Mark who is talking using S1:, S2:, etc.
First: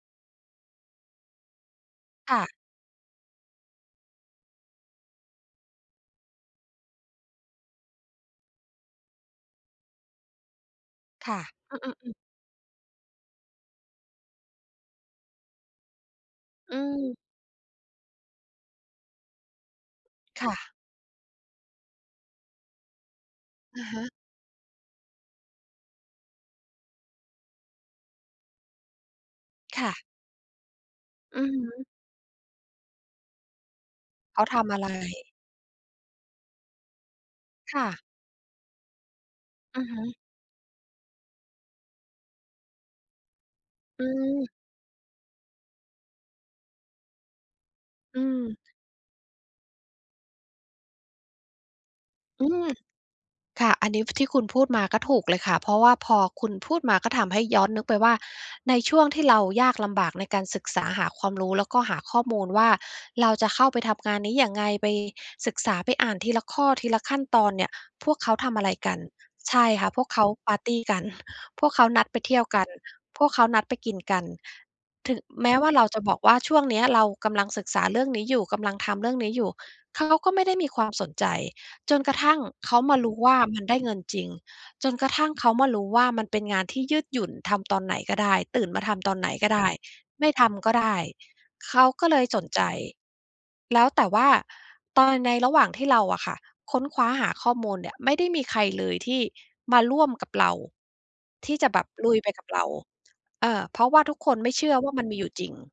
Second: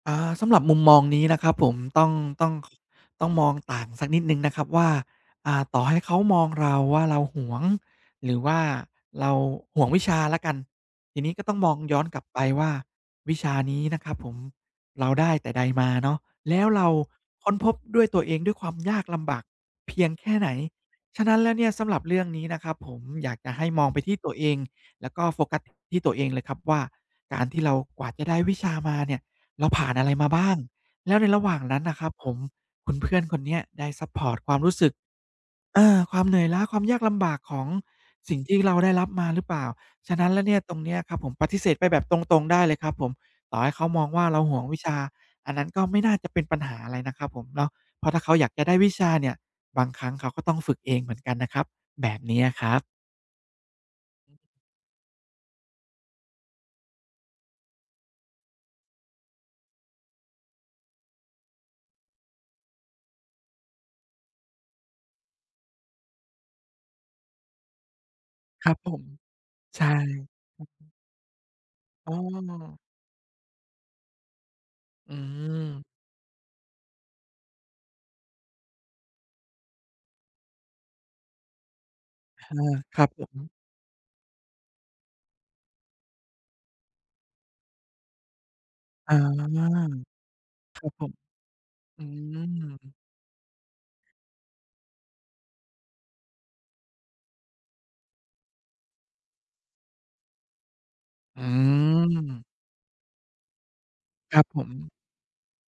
S1: อา สำหรับมุมมองนี้นะครับผม ต้อง
S2: ค่
S1: ต้อ
S2: ะ
S1: ง ข ต้องมองต่างสักนิดหนึ่งนะครับว่า อ่า ต่อให้เขามองเราว่าเราหวง หรือว่าเราหวงวิชาแล้วกัน ทีน
S2: ค
S1: ี้
S2: ่ะ
S1: ก็ต้องม
S2: อ
S1: อ
S2: ื
S1: งย
S2: ม
S1: ้อน
S2: ๆ ๆ
S1: กลับไปว่าวิชานี้นะครับผมเราได้แต่ใดมาเนาะ แล้ว
S2: อื
S1: เรา
S2: ม
S1: ค้นพบด้วยตัวเอง ด้วยความยากลำบากเพียงแค่
S2: ค
S1: ไหน
S2: ่ะ
S1: ฉะนั้นแล้วเนี่ย สำหรับเรื่องนี้นะครับผม อยากจะให้ม
S2: อะ
S1: องไ
S2: ฮ
S1: ปท
S2: ะ
S1: ี่ตัวเอง แล้วก็โฟกัสที่ตัวเองเลยครับว่า การที่เรากว่าจะได้วิชามาเนี่ย เราผ
S2: ค
S1: ่
S2: ่
S1: านอ
S2: ะ
S1: ะไรมาบ้าง แล้วในร
S2: อื
S1: ะหว
S2: อ
S1: ่า
S2: ฮ
S1: งนั้
S2: ึ
S1: นนะครับผม คุณเพื่อนคนเนี้ยได้ซัปพอร
S2: เ
S1: ์ต
S2: ขา
S1: ควา
S2: ท
S1: มร
S2: ำ
S1: ู้
S2: อะ
S1: ส
S2: ไ
S1: ึ
S2: ร?
S1: ก อา ความเหนื่อยล้า ความยากลำบากของ
S2: ค่ะ
S1: สิ่งที่เราได้รับมาหรือเปล่า
S2: อือฮ
S1: ฉ
S2: ึ
S1: ะนั้นแล้วเนี่ยตรงเนี้ยครับผม ปฏิเสธไปแบบตรง ๆ ได้เลยครับผม ต่อให้เขาม
S2: อื
S1: องว่าเรา
S2: ม
S1: หวงวิชา อันนั้นก็ไม่น่าจะเป็นปัญหาอะไรนะครับผมเนาะ เพราะ
S2: อ
S1: ถ้
S2: ื
S1: าเขาอยากจะไ
S2: ม
S1: ด้วิชาเนี่ย บางครั้งเขาก็ต้องฝึกเองเหมือนกันนะครับ แบบเนี้
S2: อ
S1: ย
S2: ื
S1: อะค
S2: ม
S1: รับ
S2: ค่ะ อันนี้ที่
S1: อ
S2: ค
S1: ือ
S2: ุณพูดมาก็ถูกเลยค่ะ เพราะว่าพอคุณพูดมาก็ทำให้ย้อนนึกไป ว่าในช่วงที่เรายากลำบากในการศึกษาหาความรู้ แล้วก็หาข้อมูลว่าเราจะเข้าไปทำงานนี้ยังไง ไปศึกษา ไปอ่านทีละข้อ ทีละขั้นตอนเนี่ย พวกเขาทำอะ
S1: ค
S2: ไ
S1: ร
S2: ร
S1: ับผ
S2: กัน
S1: ม
S2: ใช่
S1: ใช
S2: ค
S1: ่
S2: ่ะ พวก เขาปาร์ตี
S1: อะฮะ
S2: กัน พวกเขานัด
S1: อ๋
S2: ไปเที่ยวกัน
S1: อ
S2: พวกเขานัดไปกินกัน
S1: อ
S2: ถ
S1: ื
S2: ึงแม้ว่าเร
S1: ม
S2: าจะบอกว่าช่วงเนี้ยเรากำลังศึกษาเรื่องนี้อยู่ กำลังทำเรื่องนี้อยู่ เขาก็ไม่ได้มีความสนใจ จนกระทั่ง
S1: อา
S2: เขามา
S1: ครั
S2: ร
S1: บ
S2: ู้
S1: ผ
S2: ว่า
S1: ม
S2: มันได้เงินจริง จนกระทั่งเขามารู้ว่ามันเป็นงานที่ยืดหยุ่น ทำตอนไหนก็ได้ ตื่นมาทำต
S1: อ๋อ
S2: อนไหนก็ได้ ไม่ทำก็
S1: ค
S2: ไ
S1: รั
S2: ด
S1: บ
S2: ้
S1: ผม
S2: เขา
S1: อื
S2: ก็เลยสนใจ
S1: ม
S2: แล้ว แต่ว่าตอน ในระหว่างที่เราอะค่ะ ค้นคว้าหาข้อมูลเนี่ย ไม่ได้มีใครเลยที่มาร่วมกับเรา
S1: อื
S2: ที่จะแบบลุยไปก
S1: ม
S2: ับเรา เออ เพราะว่าทุกค
S1: ค
S2: น
S1: รับ
S2: ไม่
S1: ผ
S2: เชื่อ ว่
S1: ม
S2: ามันมีอยู่จริง